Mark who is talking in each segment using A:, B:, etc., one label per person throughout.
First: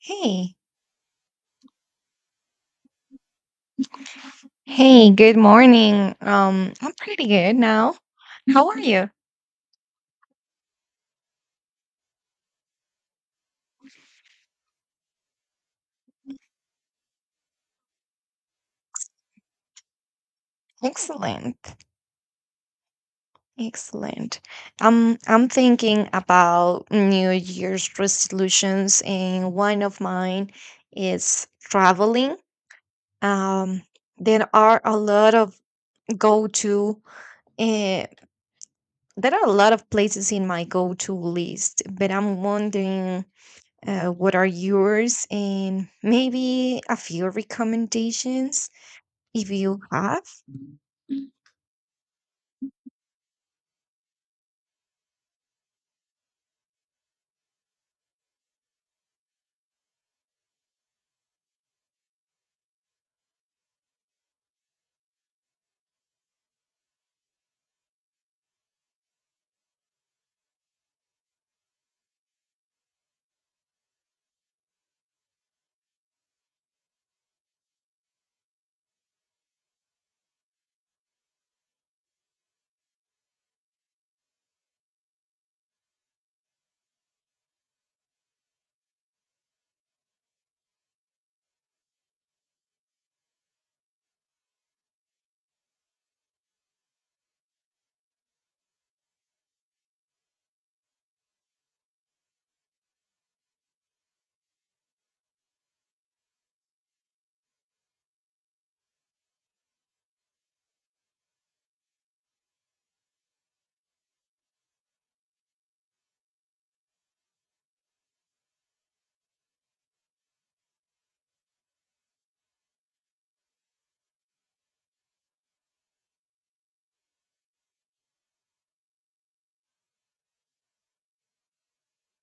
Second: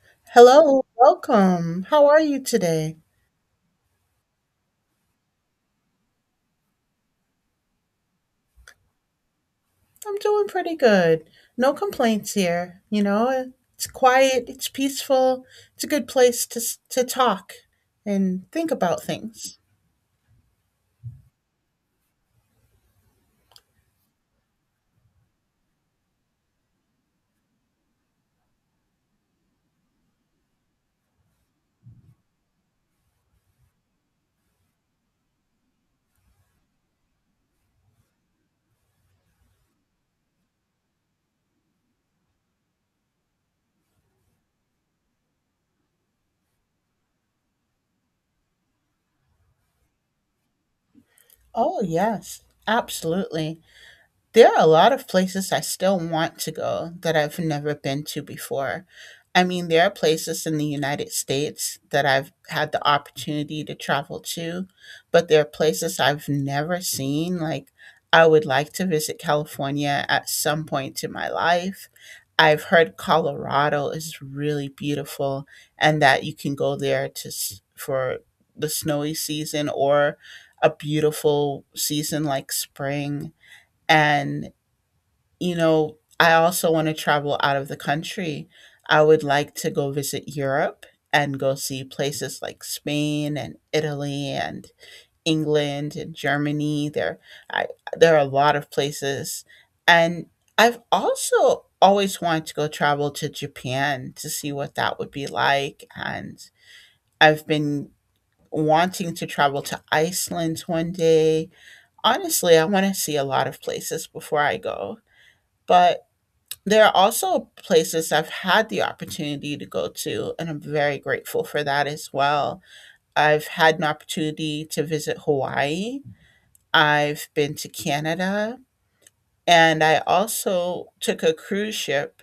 A: Hey,
B: Hello, welcome. How are you today?
A: hey, good morning. I'm pretty good now. How are you?
B: I'm doing pretty good. No complaints here. It's quiet, it's peaceful, it's a good place to to talk and think about things.
A: Excellent. Excellent. I'm thinking about New Year's resolutions, and one of mine is traveling. Um, there are a lot of go-to, uh, there are a lot of places in my go-to list, but I'm wondering, what are yours and maybe a few recommendations? If you have? Mm.
B: Oh, yes, absolutely. There are a lot of places I still want to go that I've never been to before. I mean, there are places in the United States that I've had the opportunity to travel to, but there are places I've never seen. Like, I would like to visit California at some point in my life. I've heard Colorado is really beautiful and that you can go there to for the snowy season or a beautiful season like spring. And I also want to travel out of the country. I would like to go visit Europe and go see places like Spain and Italy and England and Germany. I, there are a lot of places. And I've also always wanted to go travel to Japan to see what that would be like. And I've been wanting to travel to Iceland one day. Honestly, I want to see a lot of places before I go. But there are also places I've had the opportunity to go to, and I'm very grateful for that as well. I've had an opportunity to visit Hawaii, I've been to Canada, and I also took a cruise ship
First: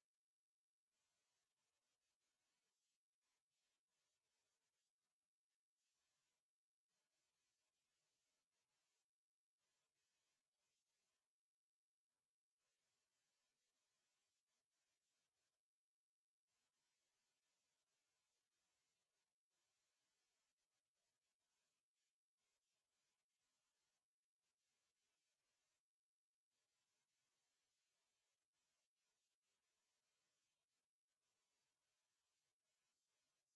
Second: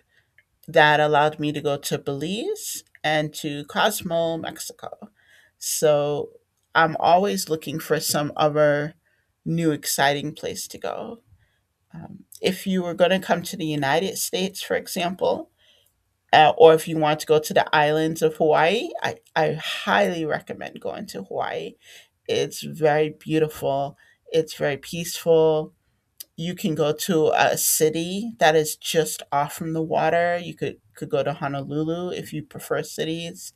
B: that allowed me to go to Belize and to Cozumel, Mexico. So I'm always looking for some other new exciting place to go. If you were going to come to the United States, for example, or if you want to go to the islands of Hawaii, I highly recommend going to Hawaii. It's very beautiful, it's very peaceful. You can go to a city that is just off from the water. You could go to Honolulu if you prefer cities.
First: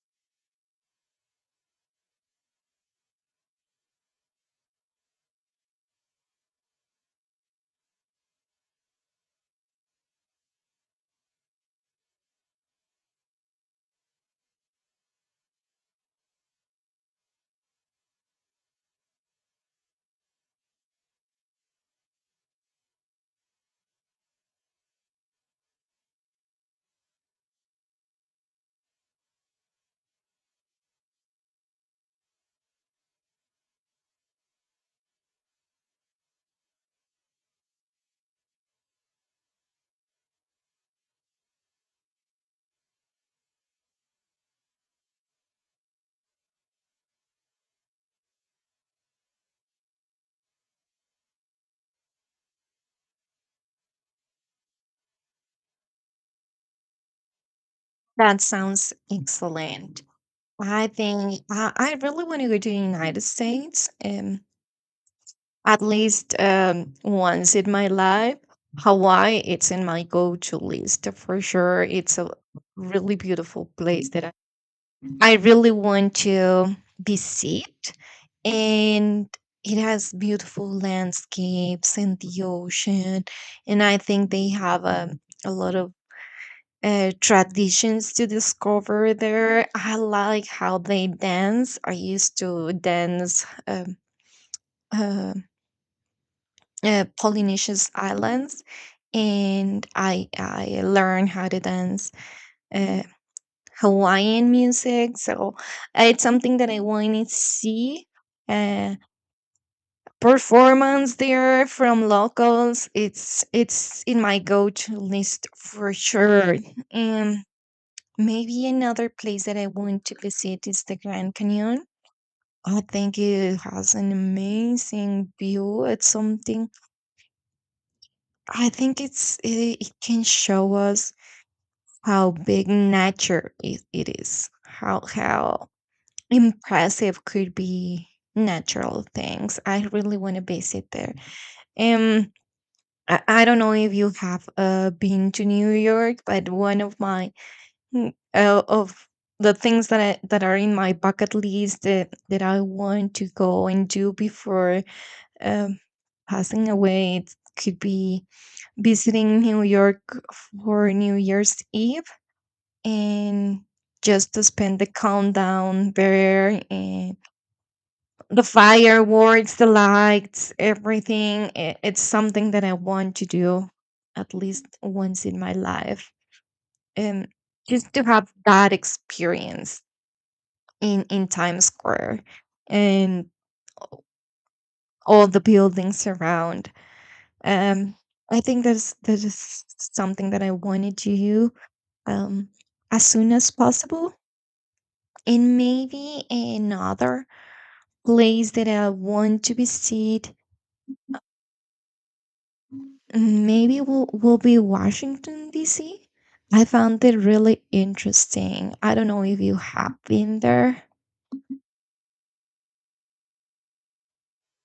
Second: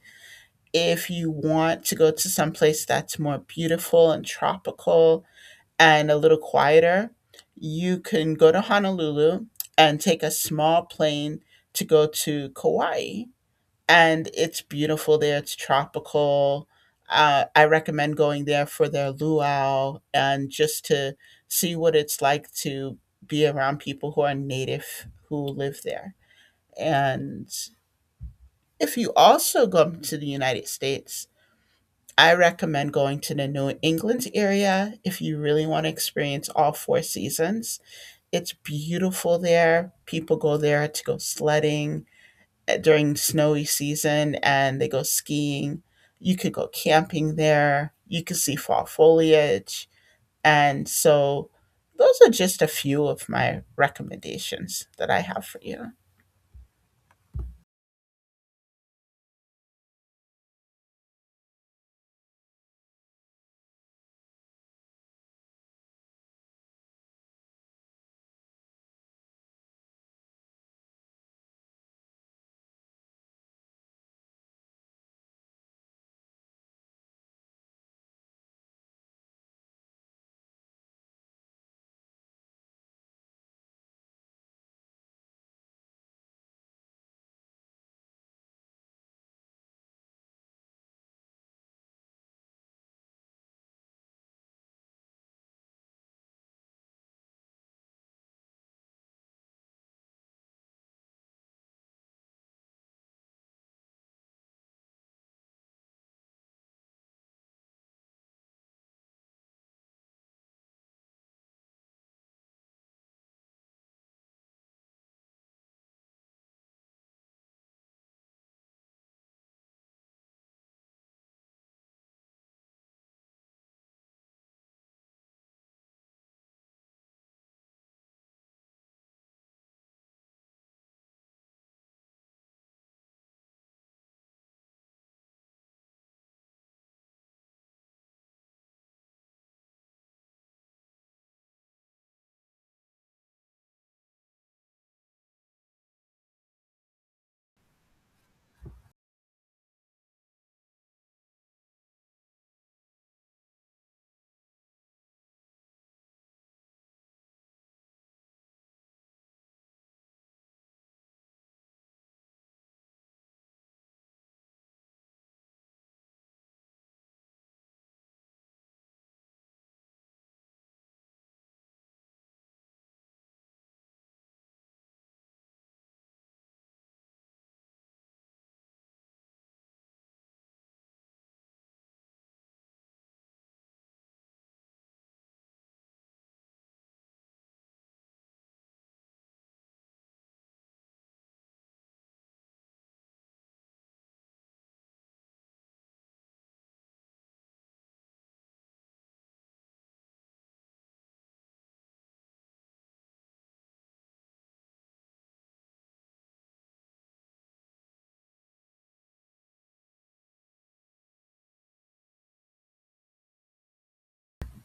B: If you want to go to some place that's more beautiful and tropical and a little quieter, you can go to Honolulu and take a small plane to go to Kauai and it's beautiful there. It's tropical. I recommend going there for their luau and just to see what it's like to be around people who are native who live there. And if you also go to the United States, I recommend going to the New England area if you really want to experience all four seasons. It's beautiful there. People go there to go sledding during snowy season and they go skiing. You could go camping there. You could see fall foliage. And so those are just a few of my recommendations that I have for you.
A: That sounds excellent. I think I really want to go to the United States. At least once in my life, Hawaii, it's in my go-to list for sure. It's a really beautiful place that I really want to visit. And it has beautiful landscapes and the ocean. And I think they have a lot of traditions to discover there. I like how they dance. I used to dance uh, Polynesian islands, and I learned how to dance uh, Hawaiian music. So it's something that I wanted to see uh, performance there from locals. It's in my go to list for sure. And maybe another place that I want to visit is the Grand Canyon. I think it has an amazing view. It's something I think it can show us how big nature it is, how impressive could be natural things. I really want to visit there. Um, I don't know if you have been to New York, but one of my mm, of the things that are in my bucket list that I want to go and do before um, passing away it could be visiting New York for New Year's Eve and just to spend the countdown there and the fireworks, the lights, everything. It's something that I want to do at least once in my life. And just to have that experience in Times Square and all the buildings around. Um, I think that is something that I wanted to do um, as soon as possible, and maybe another place that I want to visit mm, maybe will be Washington D.C. I found it really interesting. I don't know if you have been there.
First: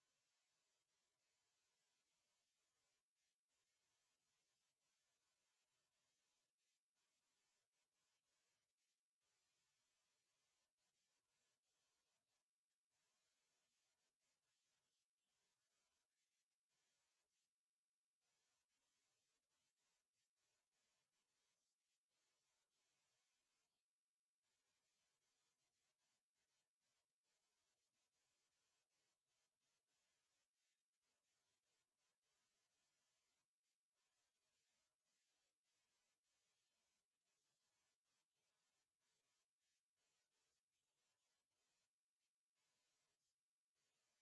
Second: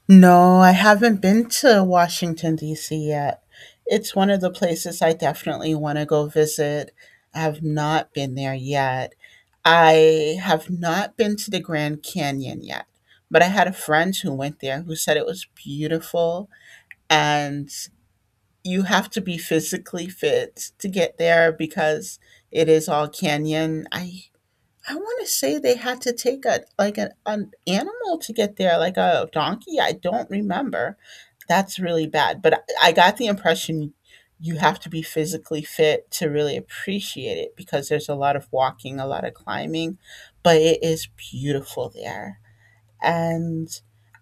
B: No, I haven't been to Washington, D.C. yet. It's one of the places I definitely want to go visit. I have not been there yet. I have not been to the Grand Canyon yet, but I had a friend who went there who said it was beautiful and you have to be physically fit to get there because it is all canyon. I want to say they had to take a like an animal to get there, like a donkey. I don't remember. That's really bad. But I got the impression you have to be physically fit to really appreciate it because there's a lot of walking, a lot of climbing, but it is beautiful there. And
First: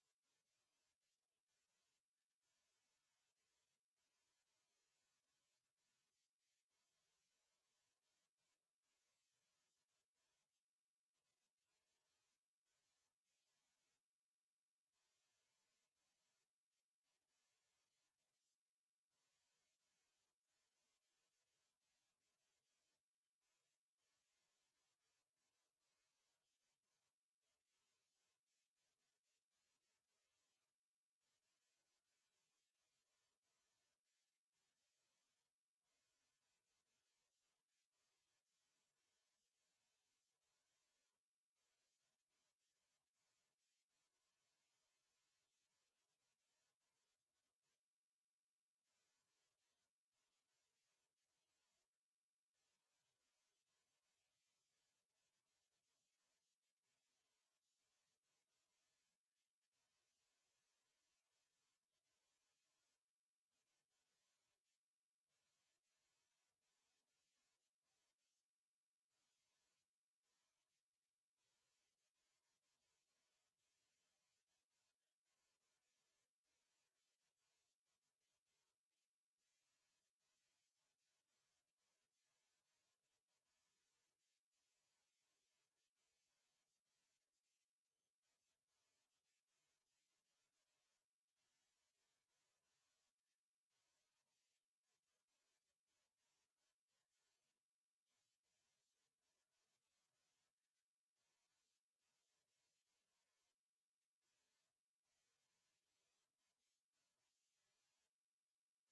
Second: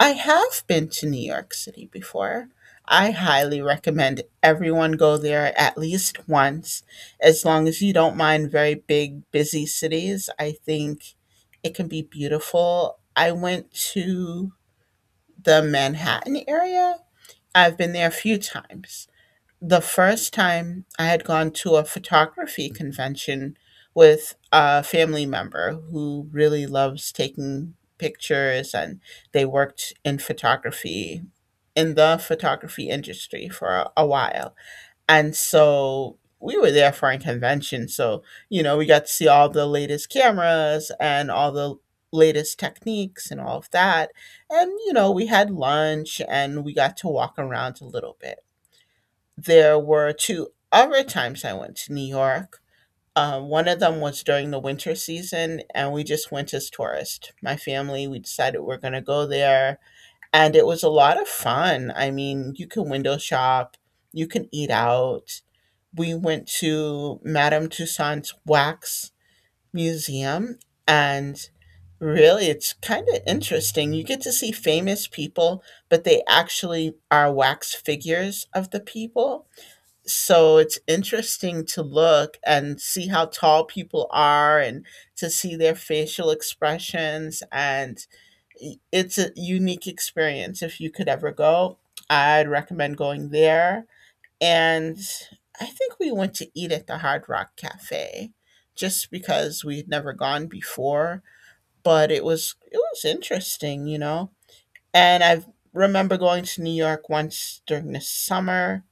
B: I have been to New York City before. I highly recommend everyone go there at least once, as long as you don't mind very big, busy cities. I think it can be beautiful. I went to the Manhattan area. I've been there a few times. The first time I had gone to a photography convention with a family member who really loves taking pictures and they worked in photography in the photography industry for a while. And so we were there for a convention. So, we got to see all the latest cameras and all the latest techniques and all of that. And we had lunch and we got to walk around a little bit. There were two other times I went to New York. One of them was during the winter season, and we just went as tourists. My family, we decided we're going to go there, and it was a lot of fun. I mean, you can window shop, you can eat out. We went to Madame Tussauds Wax Museum, and really, it's kind of interesting. You get to see famous people, but they actually are wax figures of the people so it's interesting to look and see how tall people are and to see their facial expressions, and it's a unique experience. If you could ever go, I'd recommend going there. And I think we went to eat at the Hard Rock Cafe just because we had never gone before, but it was interesting. And I remember going to New York once during the summer,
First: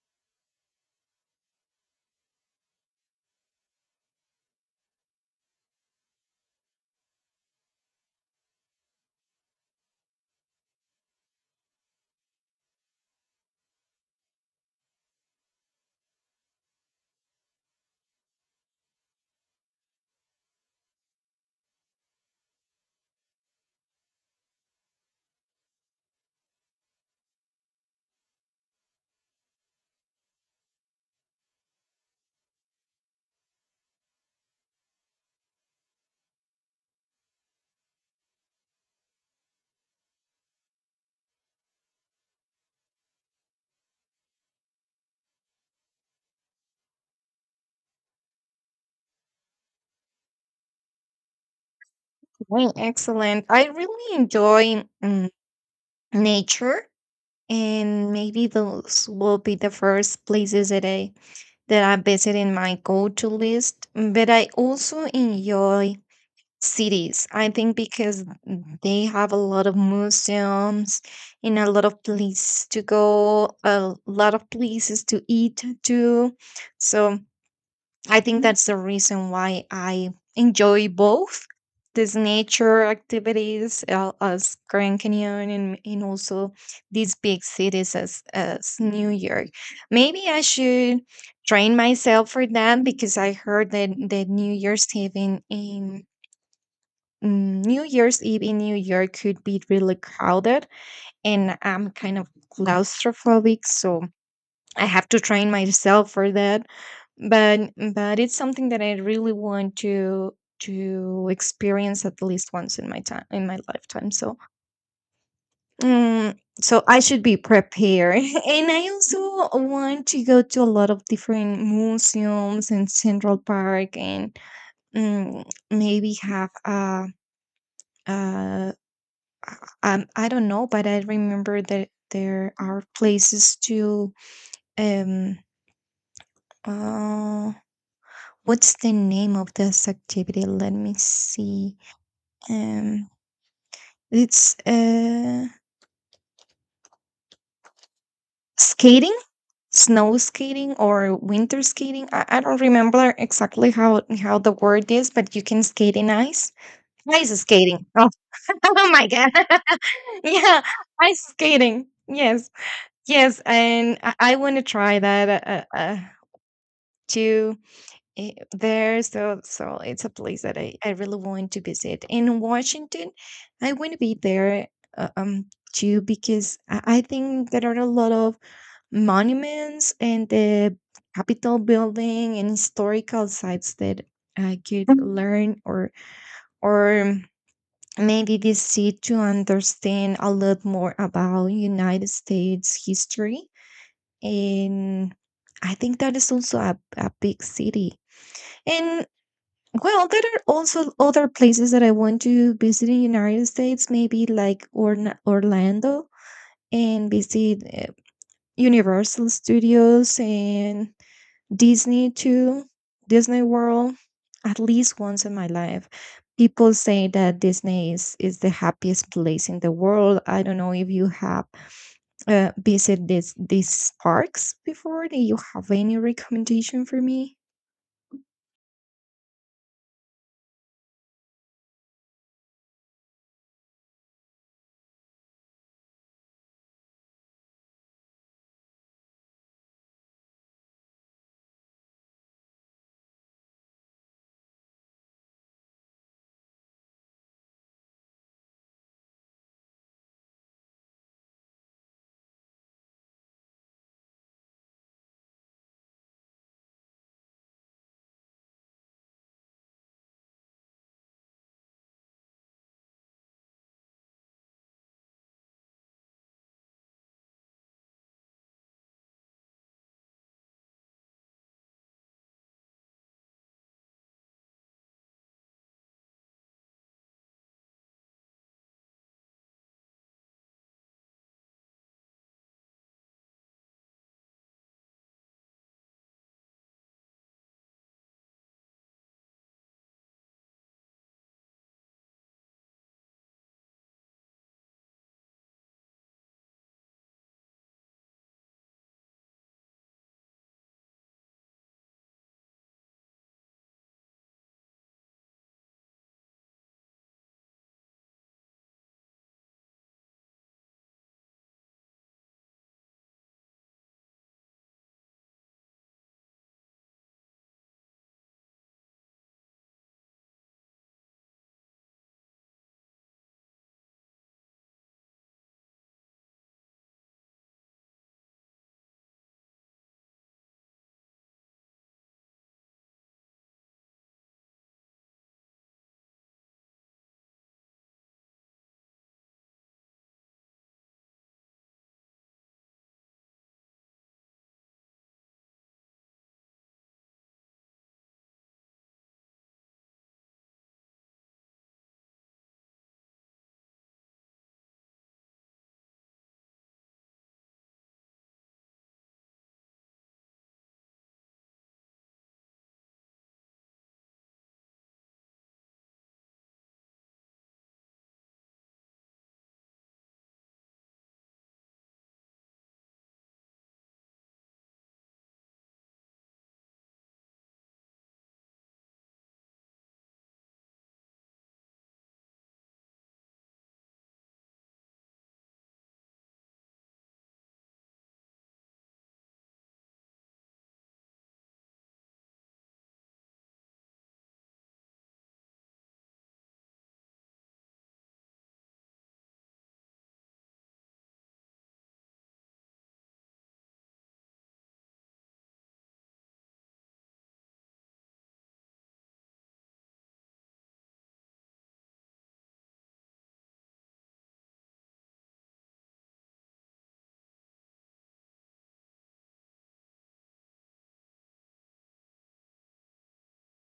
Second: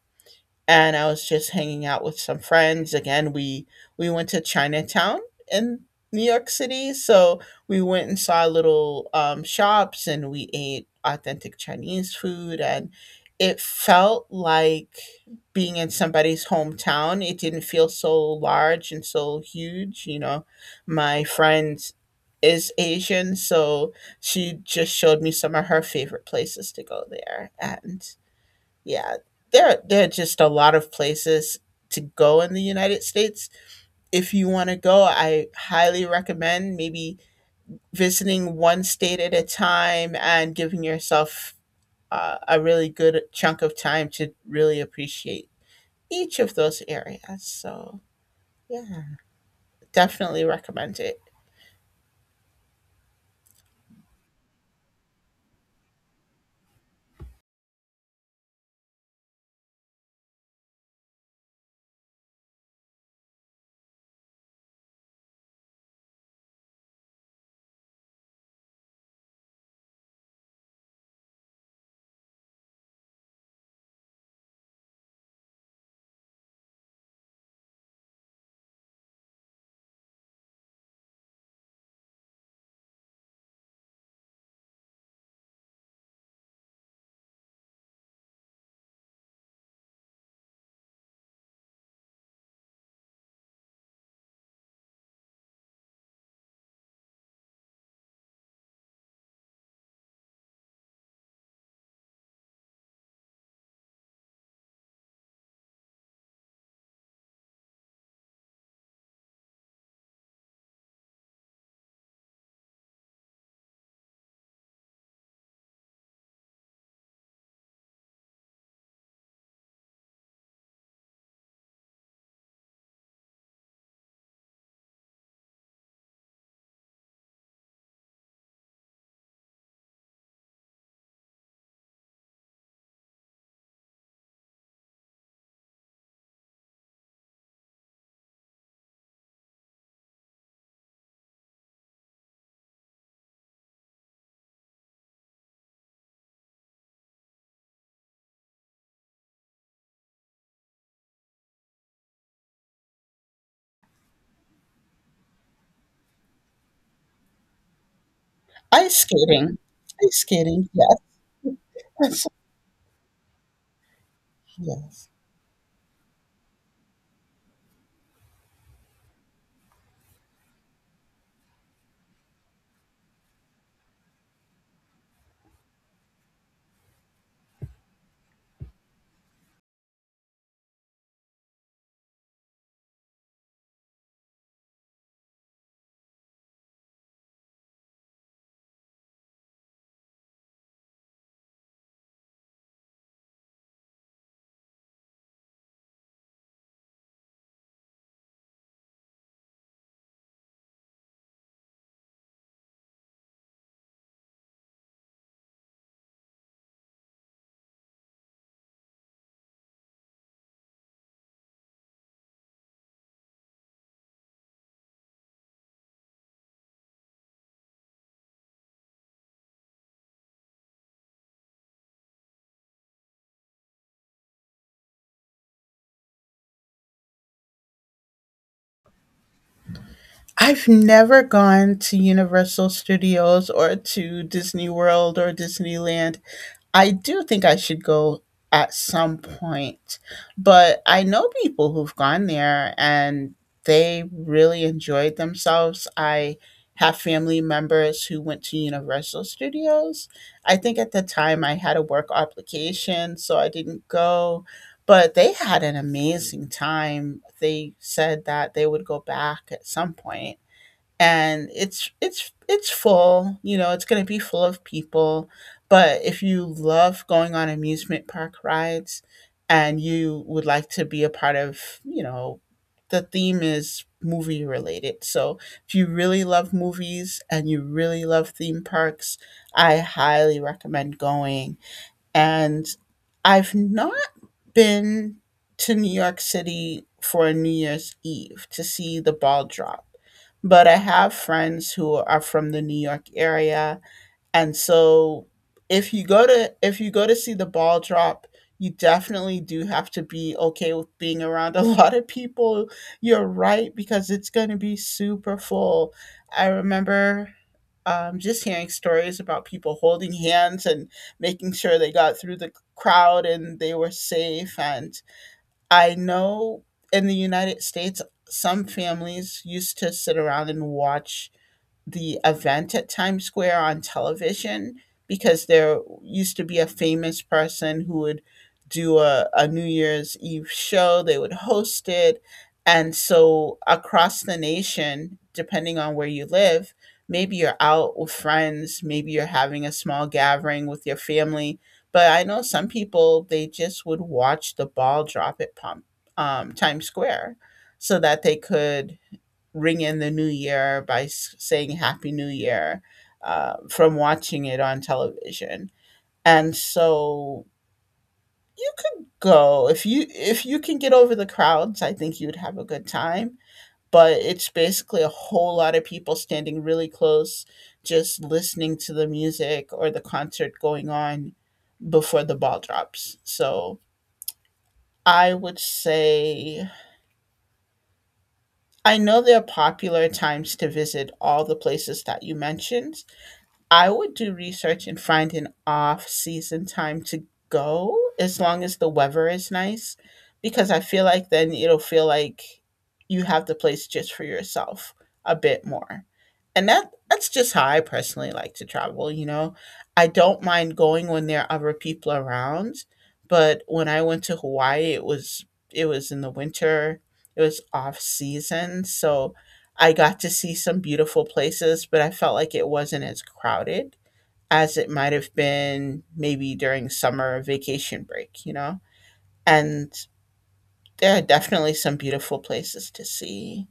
B: and I was just hanging out with some friends. Again, we went to Chinatown in New York City, so we went and saw little shops and we ate authentic Chinese food, and it felt like being in somebody's hometown. It didn't feel so large and so huge. My friend is Asian, so she just showed me some of her favorite places to go there, and yeah, there are just a lot of places to go in the United States. If you want to go, I highly recommend maybe visiting one state at a time and giving yourself a really good chunk of time to really appreciate each of those areas. So, yeah, definitely recommend it.
A: Right, excellent. I really enjoy nature, and maybe those will be the first places that I visit in my go to list. But I also enjoy cities. I think because they have a lot of museums and a lot of places to go, a lot of places to eat too. So I think that's the reason why I enjoy both these nature activities as Grand Canyon and also these big cities as New York. Maybe I should train myself for that because I heard that New Year's Eve in New Year's Eve in New York could be really crowded, and I'm kind of claustrophobic, so I have to train myself for that. But it's something that I really want to experience at least once in my time in my lifetime. So mm, so I should be prepared, and I also want to go to a lot of different museums and Central Park, and mm, maybe have a. Uh, I don't know, but I remember that there are places to um uh what's the name of this activity? Let me see. Um it's Skating, snow skating or winter skating. I don't remember exactly how the word is, but you can skate in ice. Ice skating. Oh, oh
B: Ice
A: my god.
B: skating. Ice
A: Yeah,
B: skating.
A: ice skating.
B: Yes.
A: Yes. Yes, and I want to try
B: Yes.
A: that. To there so it's a place that I really want to visit in washington I want to be there uh, um too because I think there are a lot of monuments and the capitol building and historical sites that I could learn or maybe visit to understand a lot more about united states history and I think that is also a big city and well, there are also other places that I want to visit in United States, maybe like Orna Orlando and visit Universal Studios and Disney too, Disney World at least once in my life. People say that Disney is the happiest place in the world. I don't know if you have visit this these parks before? Do you have any recommendation for me?
B: I've never gone to Universal Studios or to Disney World or Disneyland. I do think I should go at some point, but I know people who've gone there and they really enjoyed themselves. I have family members who went to Universal Studios. I think at the time I had a work obligation, so I didn't go, but they had an amazing time. They said that they would go back at some point. And it's full. It's going to be full of people. But if you love going on amusement park rides and you would like to be a part of the theme is movie related. So if you really love movies and you really love theme parks, I highly recommend going. And I've not been to New York City for New Year's Eve to see the ball drop, but I have friends who are from the New York area. And so if you go to see the ball drop, you definitely do have to be okay with being around a lot of people. You're right because it's going to be super full. I remember just hearing stories about people holding hands and making sure they got through the crowd and they were safe. And I know in the United States, some families used to sit around and watch the event at Times Square on television because there used to be a famous person who would do a New Year's Eve show, they would host it. And so, across the nation, depending on where you live, maybe you're out with friends, maybe you're having a small gathering with your family. But I know some people, they just would watch the ball drop at Times Square so that they could ring in the new year by saying Happy New Year from watching it on television. And so you could go if you can get over the crowds. I think you'd have a good time. But it's basically a whole lot of people standing really close, just listening to the music or the concert going on before the ball drops. So I would say I know there are popular times to visit all the places that you mentioned. I would do research and find an off season time to go as long as the weather is nice because I feel like then it'll feel like you have the place just for yourself a bit more. And that's just how I personally like to travel. I don't mind going when there are other people around, but when I went to Hawaii it was in the winter. It was off season, so I got to see some beautiful places, but I felt like it wasn't as crowded as it might have been maybe during summer vacation break, you know? And there are definitely some beautiful places to see.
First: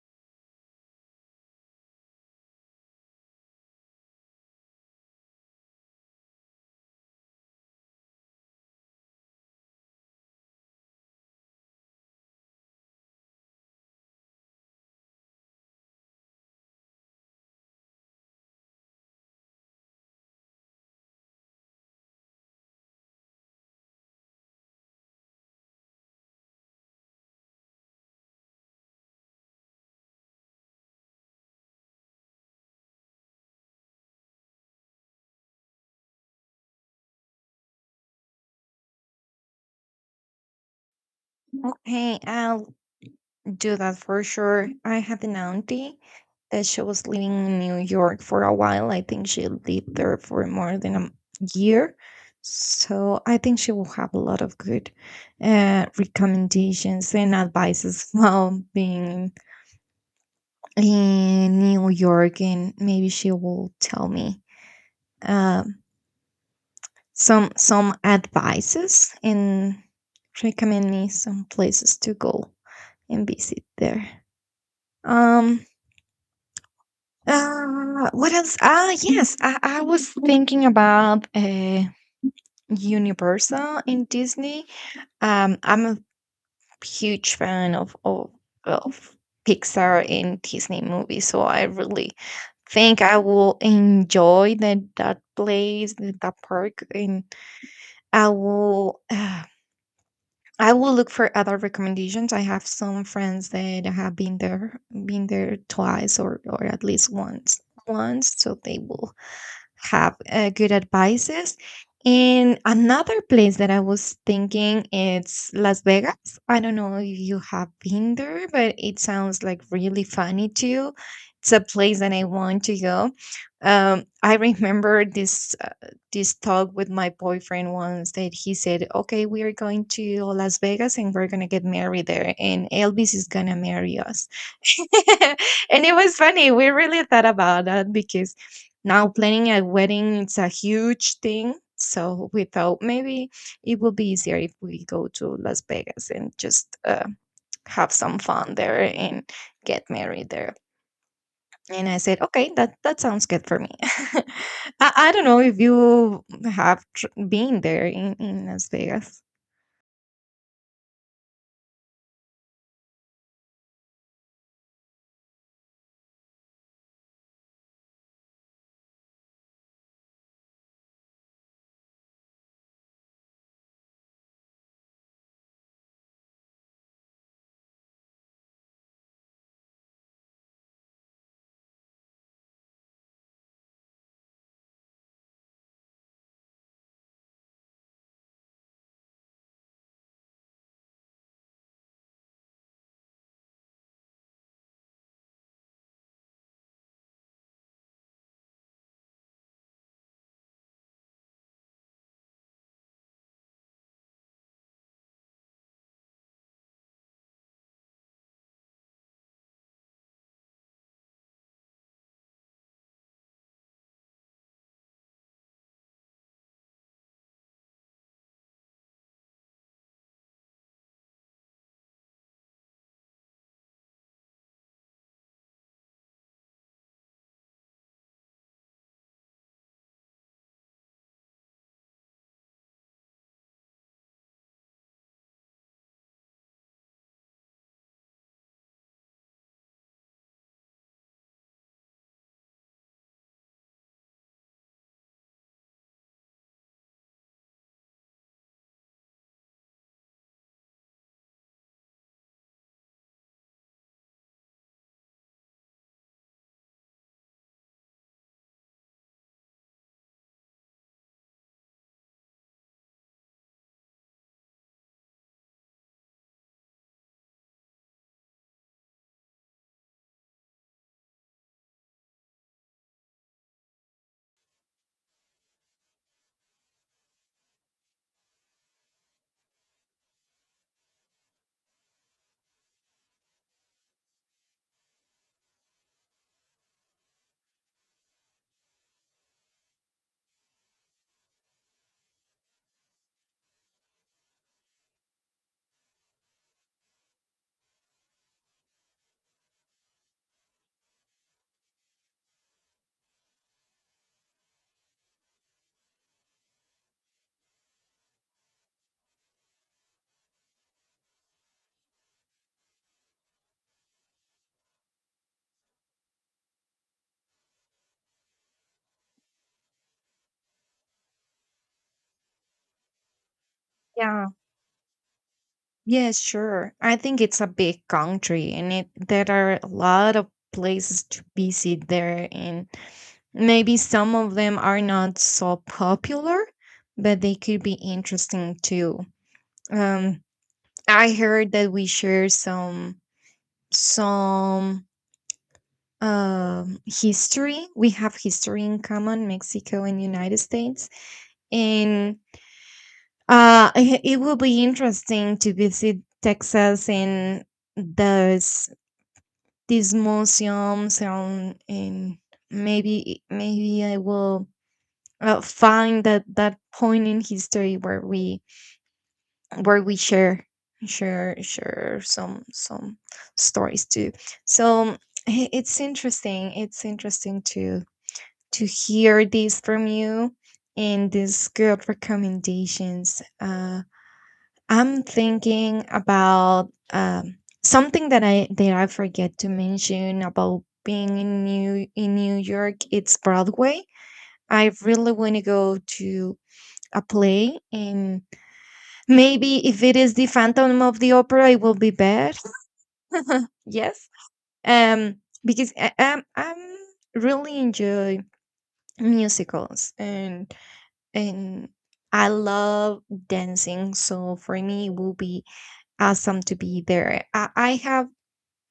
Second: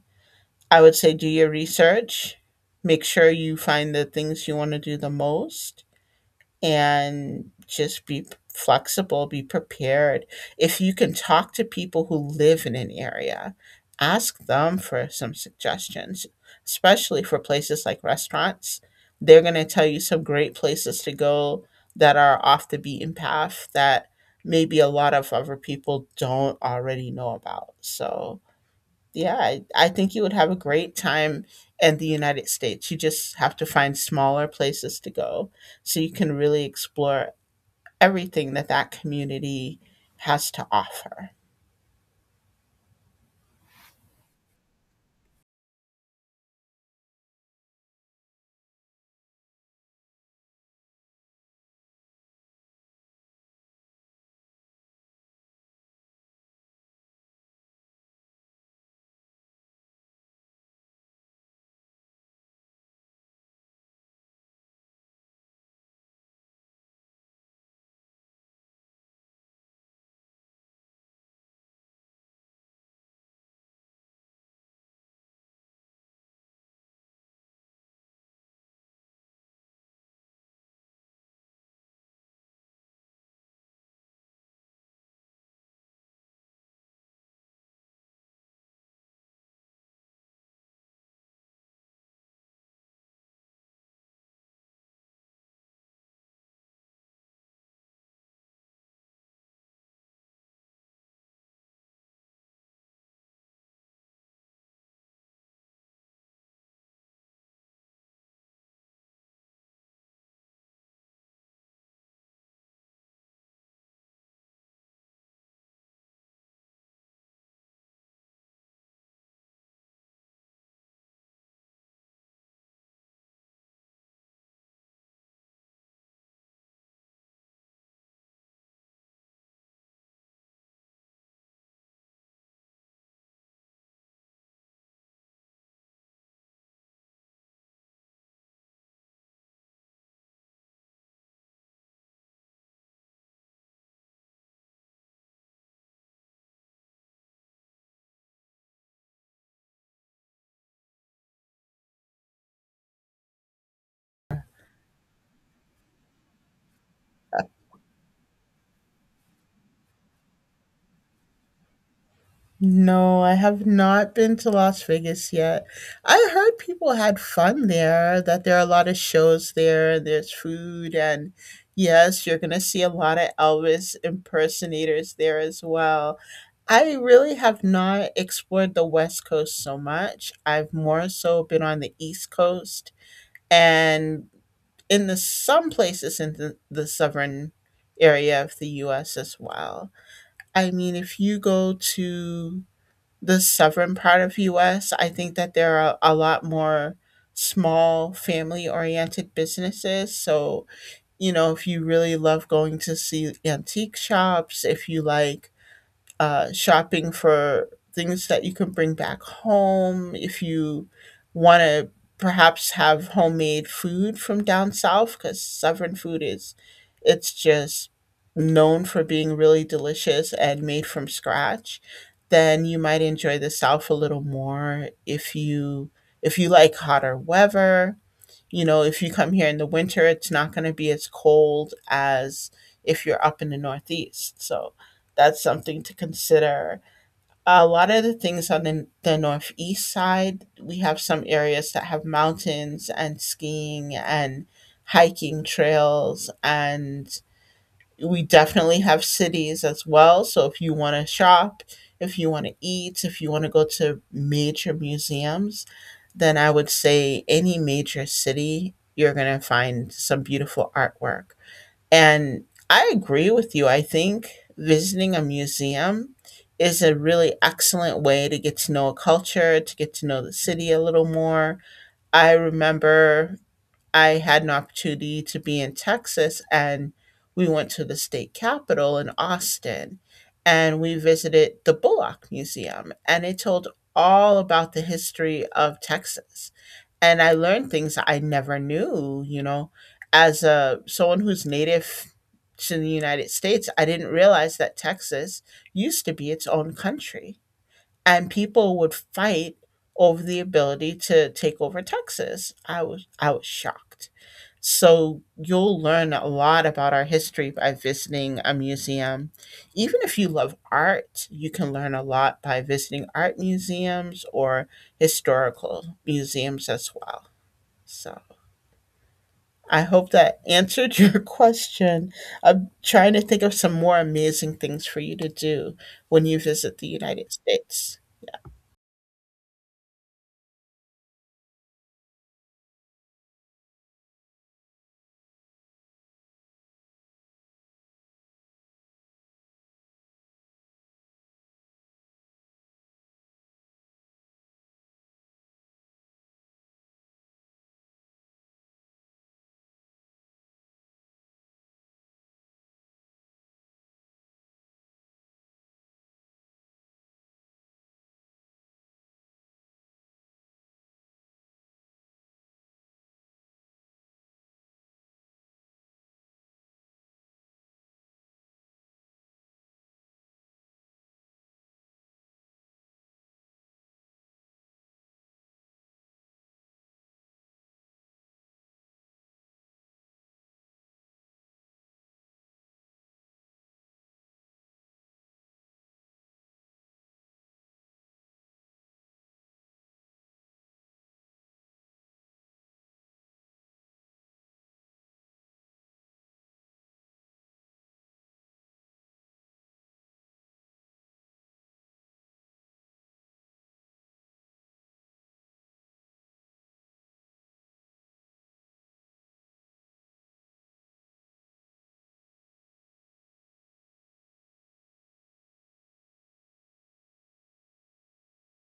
B: I would say do your research, make sure you find the things you want to do the most, and just be flexible, be prepared. If you can talk to people who live in an area, ask them for some suggestions, especially for places like restaurants. They're going to tell you some great places to go that are off the beaten path that maybe a lot of other people don't already know about. So, yeah, I think you would have a great time in the United States. You just have to find smaller places to go so you can really explore everything that that community has to offer.
A: Okay, do that for sure. I had an auntie that she was living in New York for a while. I think she lived there for more than a year. So I think she will have a lot of good recommendations and advices while being in New York, and maybe she will tell me um, some some advices and recommend me some places to go and visit there. Um, what else? Ah, yes, I was thinking about Universal in Disney. I'm a huge fan of Pixar and Disney movies, so I really think I will enjoy that place, that park, and I will. I will look for other recommendations. I have some friends that have been there twice or at least once, once, so they will have good advices. And another place that I was thinking it's Las Vegas. I don't know if you have been there, but it sounds like really funny too. It's a place that I want to go. I remember this talk with my boyfriend once that he said, "Okay, we are going to Las Vegas and we're gonna get married there, and Elvis is gonna marry us." And it was funny. We really thought about that because now planning a wedding it's a huge thing. So we thought maybe it would be easier if we go to Las Vegas and just have some fun there and get married there. And I said, okay, that sounds good for me. I don't know if you have been there in Las Vegas.
B: No, I have not been to Las Vegas yet. I heard people had fun there, that there are a lot of shows there, and there's food, and yes, you're going to see a lot of Elvis impersonators there as well. I really have not explored the West Coast so much. I've more so been on the East Coast and in the some places in the southern area of the US as well. I mean, if you go to the southern part of US, I think that there are a lot more small family-oriented businesses. So, you know, if you really love going to see antique shops, if you like shopping for things that you can bring back home. If you want to perhaps have homemade food from down south, because southern food is, it's just known for being really delicious and made from scratch, then you might enjoy the south a little more. If you like hotter weather, you know, if you come here in the winter, it's not going to be as cold as if you're up in the Northeast. So that's something to consider. A lot of the things on the Northeast side, we have some areas that have mountains and skiing and hiking trails and we definitely have cities as well. So if you want to shop, if you want to eat, if you want to go to major museums, then I would say any major city, you're going to find some beautiful artwork. And I agree with you. I think visiting a museum is a really excellent way to get to know a culture, to get to know the city a little more. I remember I had an opportunity to be in Texas and we went to the state capitol in Austin and we visited the Bullock Museum and it told all about the history of Texas. And I learned things I never knew, you know, as a someone who's native to the United States, I didn't realize that Texas used to be its own country and people would fight over the ability to take over Texas. I was shocked. So you'll learn a lot about our history by visiting a museum. Even if you love art, you can learn a lot by visiting art museums or historical museums as well. So I hope that answered your question. I'm trying to think of some more
A: Yeah.
B: amazing things for you to do
A: Yeah,
B: when you
A: sure.
B: visit the
A: I think
B: United
A: it's a big
B: States.
A: country and it there are a lot of places to visit there and maybe some of them are not so popular, but they could be interesting too. Um, I heard that we share some history. We have history in common, Mexico and United States, and it it will be interesting to visit Texas and those these museums and maybe I will find that point in history where we share some stories too so it's interesting to hear this from you and these good recommendations I'm thinking about something that I forget to mention about being in new york it's broadway I really want to go to a play and maybe if it is the phantom of the opera it will be bad yes um because I'm really enjoy musicals and I love dancing so for me it will be awesome to be there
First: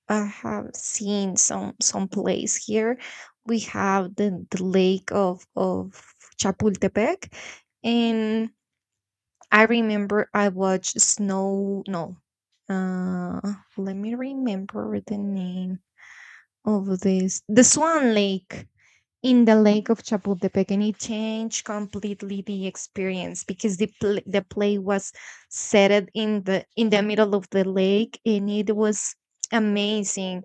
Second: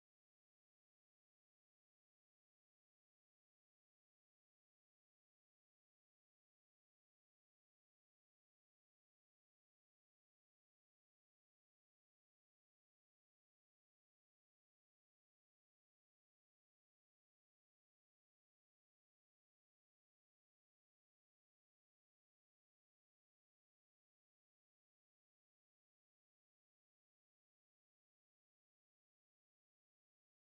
A: I have seen some plays here we have the lake of chapultepec and I remember I watched Snow. No, uh, let me remember the name of this. The Swan Lake in the lake of Chapultepec, and it changed completely the experience because the play was set it in the middle of the lake, and it was amazing.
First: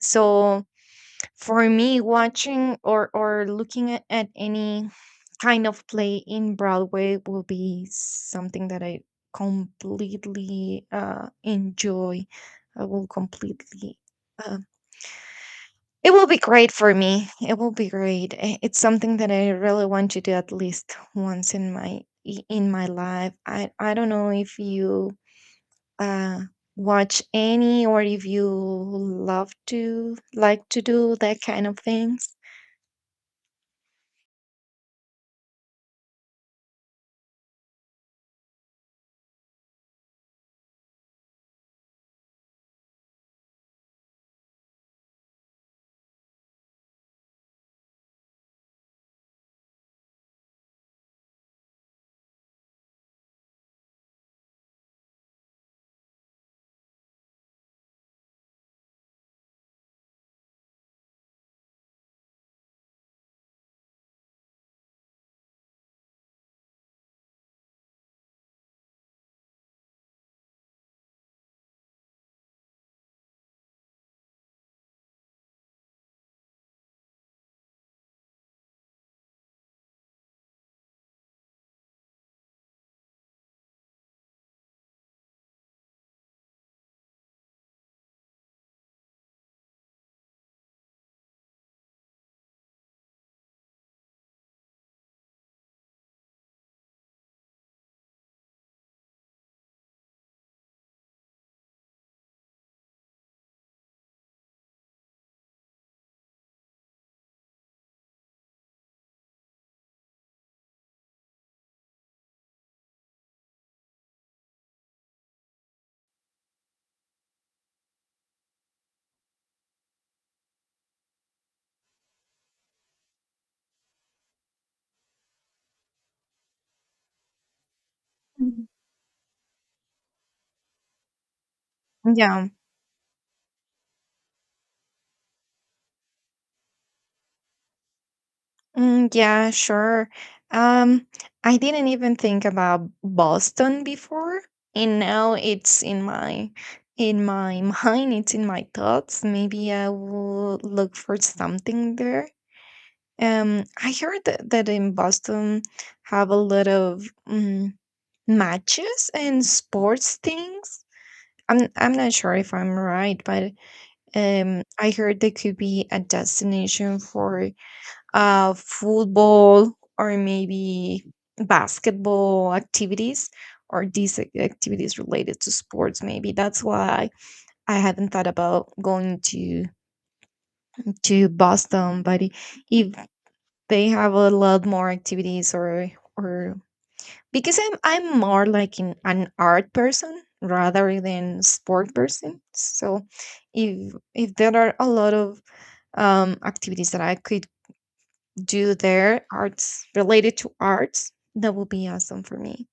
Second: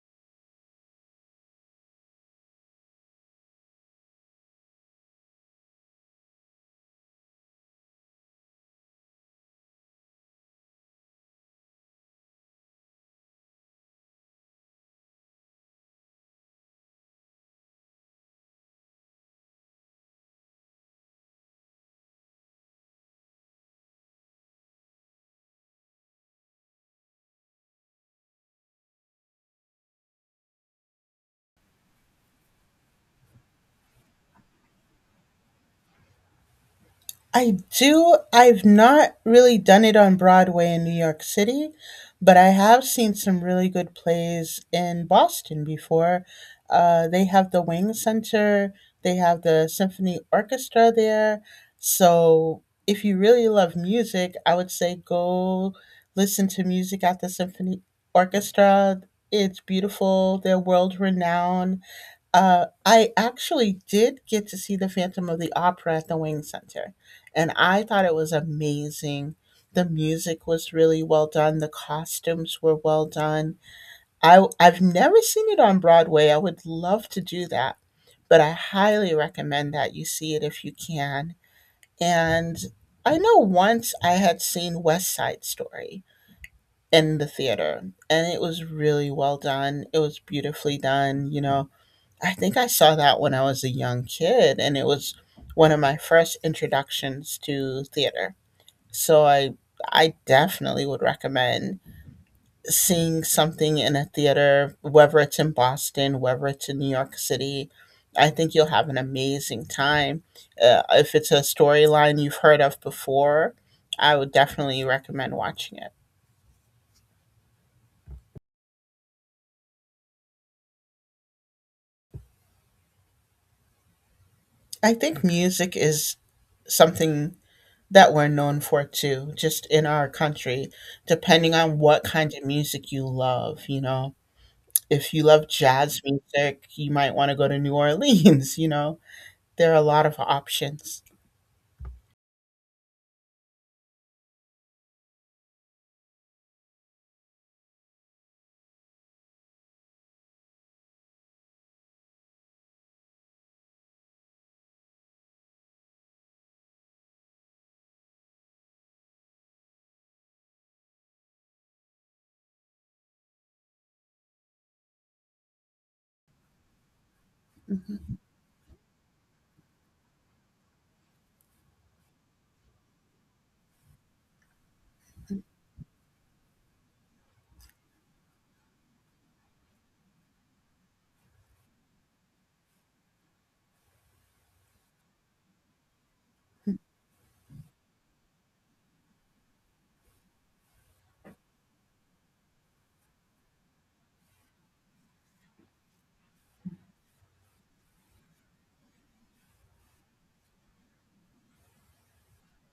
A: So for me, watching or looking at any kind of play in Broadway will be something that I completely enjoy. I will completely. Uh, it will be great for me. It will be great. It's something that I really want to do at least once in my in my life. I don't know if you uh watch any or if you love to like to do that kind of things.
B: I do. I've not really done it on Broadway in New York City, but I have seen some really good plays in Boston before. They have the Wing Center, they have the Symphony Orchestra there. So if you really love music, I would say go listen to music at the Symphony Orchestra. It's beautiful, they're world renowned I actually did get to see The Phantom of the Opera at the Wing Center, and I thought it was amazing. The music was really well done. The costumes were well done. I've never seen it on Broadway. I would love to do that, but I highly recommend that you see it if you can. And I know once I had seen West Side Story in the theater, and it was really well done. It was beautifully done, you know, I think I saw that when I was a young kid, and it was one of my first introductions to theater. So I definitely would recommend seeing something in a theater, whether it's in Boston, whether it's in New York City. I think you'll have an amazing time. If it's a storyline you've heard of before, I would definitely recommend watching it. I think music is something that we're known for too, just in our country, depending on what kind of
A: Yeah.
B: music you love, you know. If you love jazz music, you might want to go to New Orleans, you know.
A: Mm, yeah,
B: There are a lot
A: sure.
B: of options.
A: Um, I didn't even think about Boston before, and now it's in my mind, it's in my thoughts. Maybe I will look for something there. I heard that in Boston have a lot of matches and sports things. I'm not sure if I'm right, but I heard they could be a destination for
B: Mhm.
A: football or maybe basketball activities or these activities related to sports maybe that's why I hadn't thought about going to boston but if they have a lot more activities or because I'm more like an art person rather than sport person so if there are a lot of activities that I could do their arts related to arts, that will be awesome for me.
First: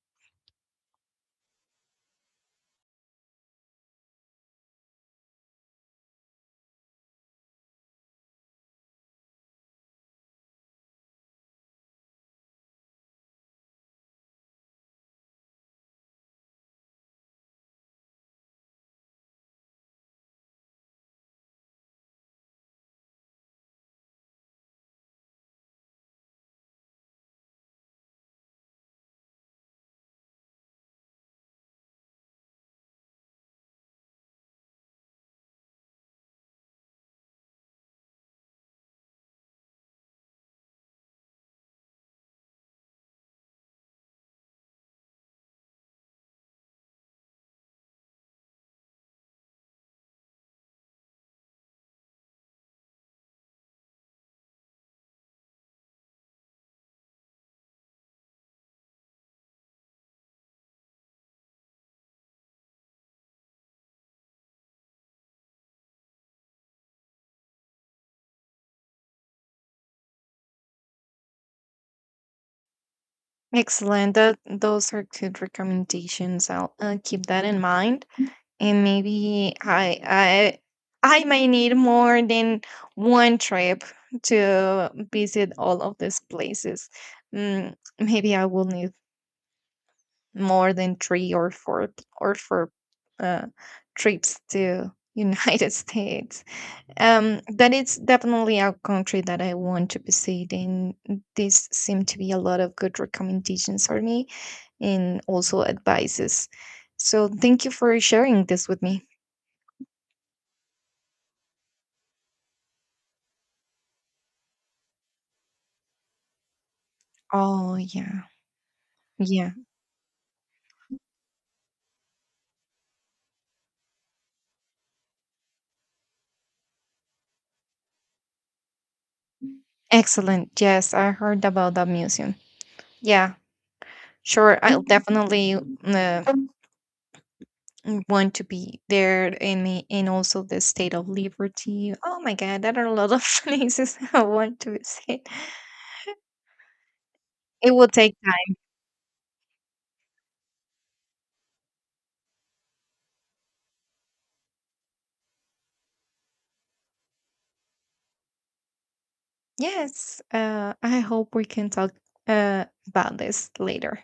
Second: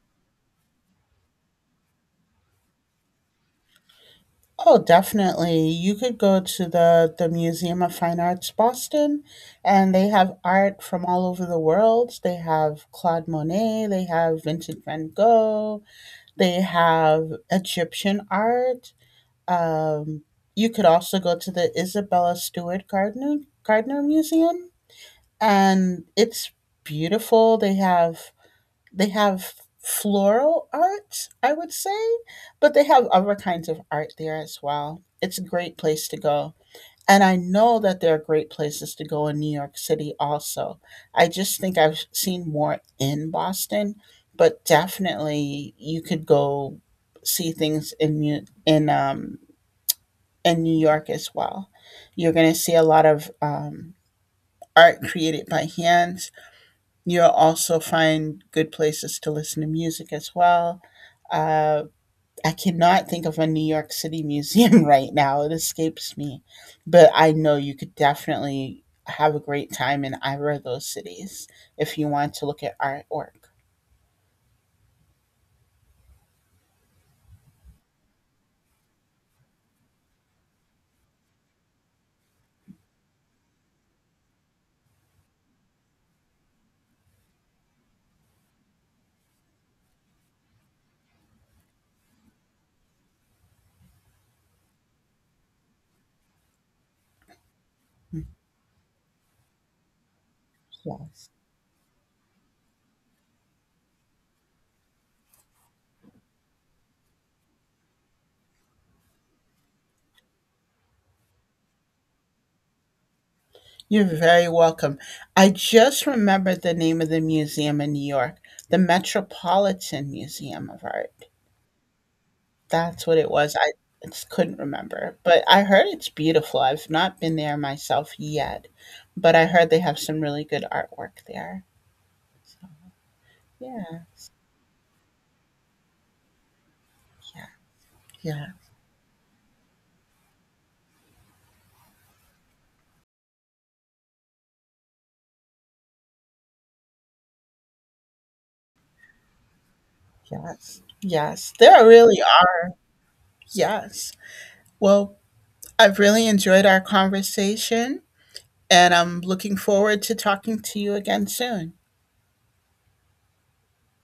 B: Oh, definitely. You could go to the Museum of Fine Arts Boston and they have art from all over the world. They have Claude Monet, they have Vincent van Gogh, they have Egyptian art. Um, you could also go to the Isabella Stewart Gardner Museum, and it's beautiful. They have floral art, I would say, but they have other kinds of art there as well. It's a great place to go. And I know that there are great places to go in New York City also. I just think I've seen more in Boston, but definitely you could go see things in and New York as well. You're going to see a lot of art created by hands. You'll also find good places to listen to music as well. Uh, I cannot think of a New York City museum right now, it escapes me. But I know you could definitely have a great time in either of those cities if you want to look at artwork.
A: Excellent. That those are good recommendations. I'll keep that in mind, and maybe I might need more than one trip to visit all of these places. Mm, Maybe I will need more than three or four uh, trips to United States. That is
B: Mm,
A: definitely a country that I want to visit, and
B: yes.
A: this seem to be a lot of good recommendations for me and also advices. So thank you for sharing this with me.
B: You're very welcome. I just remembered the name of the
A: Oh
B: museum in New
A: yeah,
B: York, the
A: yeah,
B: Metropolitan Museum of Art. That's what it was. I just couldn't remember, but I heard it's beautiful. I've not been there myself yet, but I heard they have some really
A: excellent.
B: good
A: Yes, I
B: artwork
A: heard
B: there.
A: about that museum.
B: So,
A: Yeah,
B: yeah,
A: sure. I'll definitely uh,
B: yeah,
A: want to
B: yeah,
A: be there, and and also the State of Liberty. Oh my God, there are a lot of places I want to visit. It will take
B: yes. There really are. Yes. Well, I've really enjoyed our conversation, and I'm looking forward to
A: yes,
B: talking to you
A: I
B: again
A: hope we can
B: soon.
A: talk about this later.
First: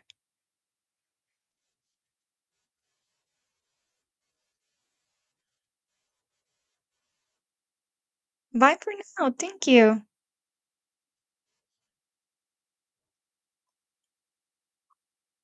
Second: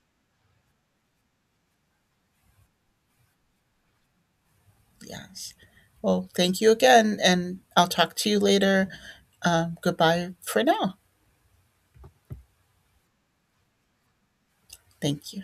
B: Yes. Well, thank you again, and I'll talk to you
A: Bye
B: later.
A: for now. Thank
B: Um,
A: you.
B: goodbye for now. Thank you.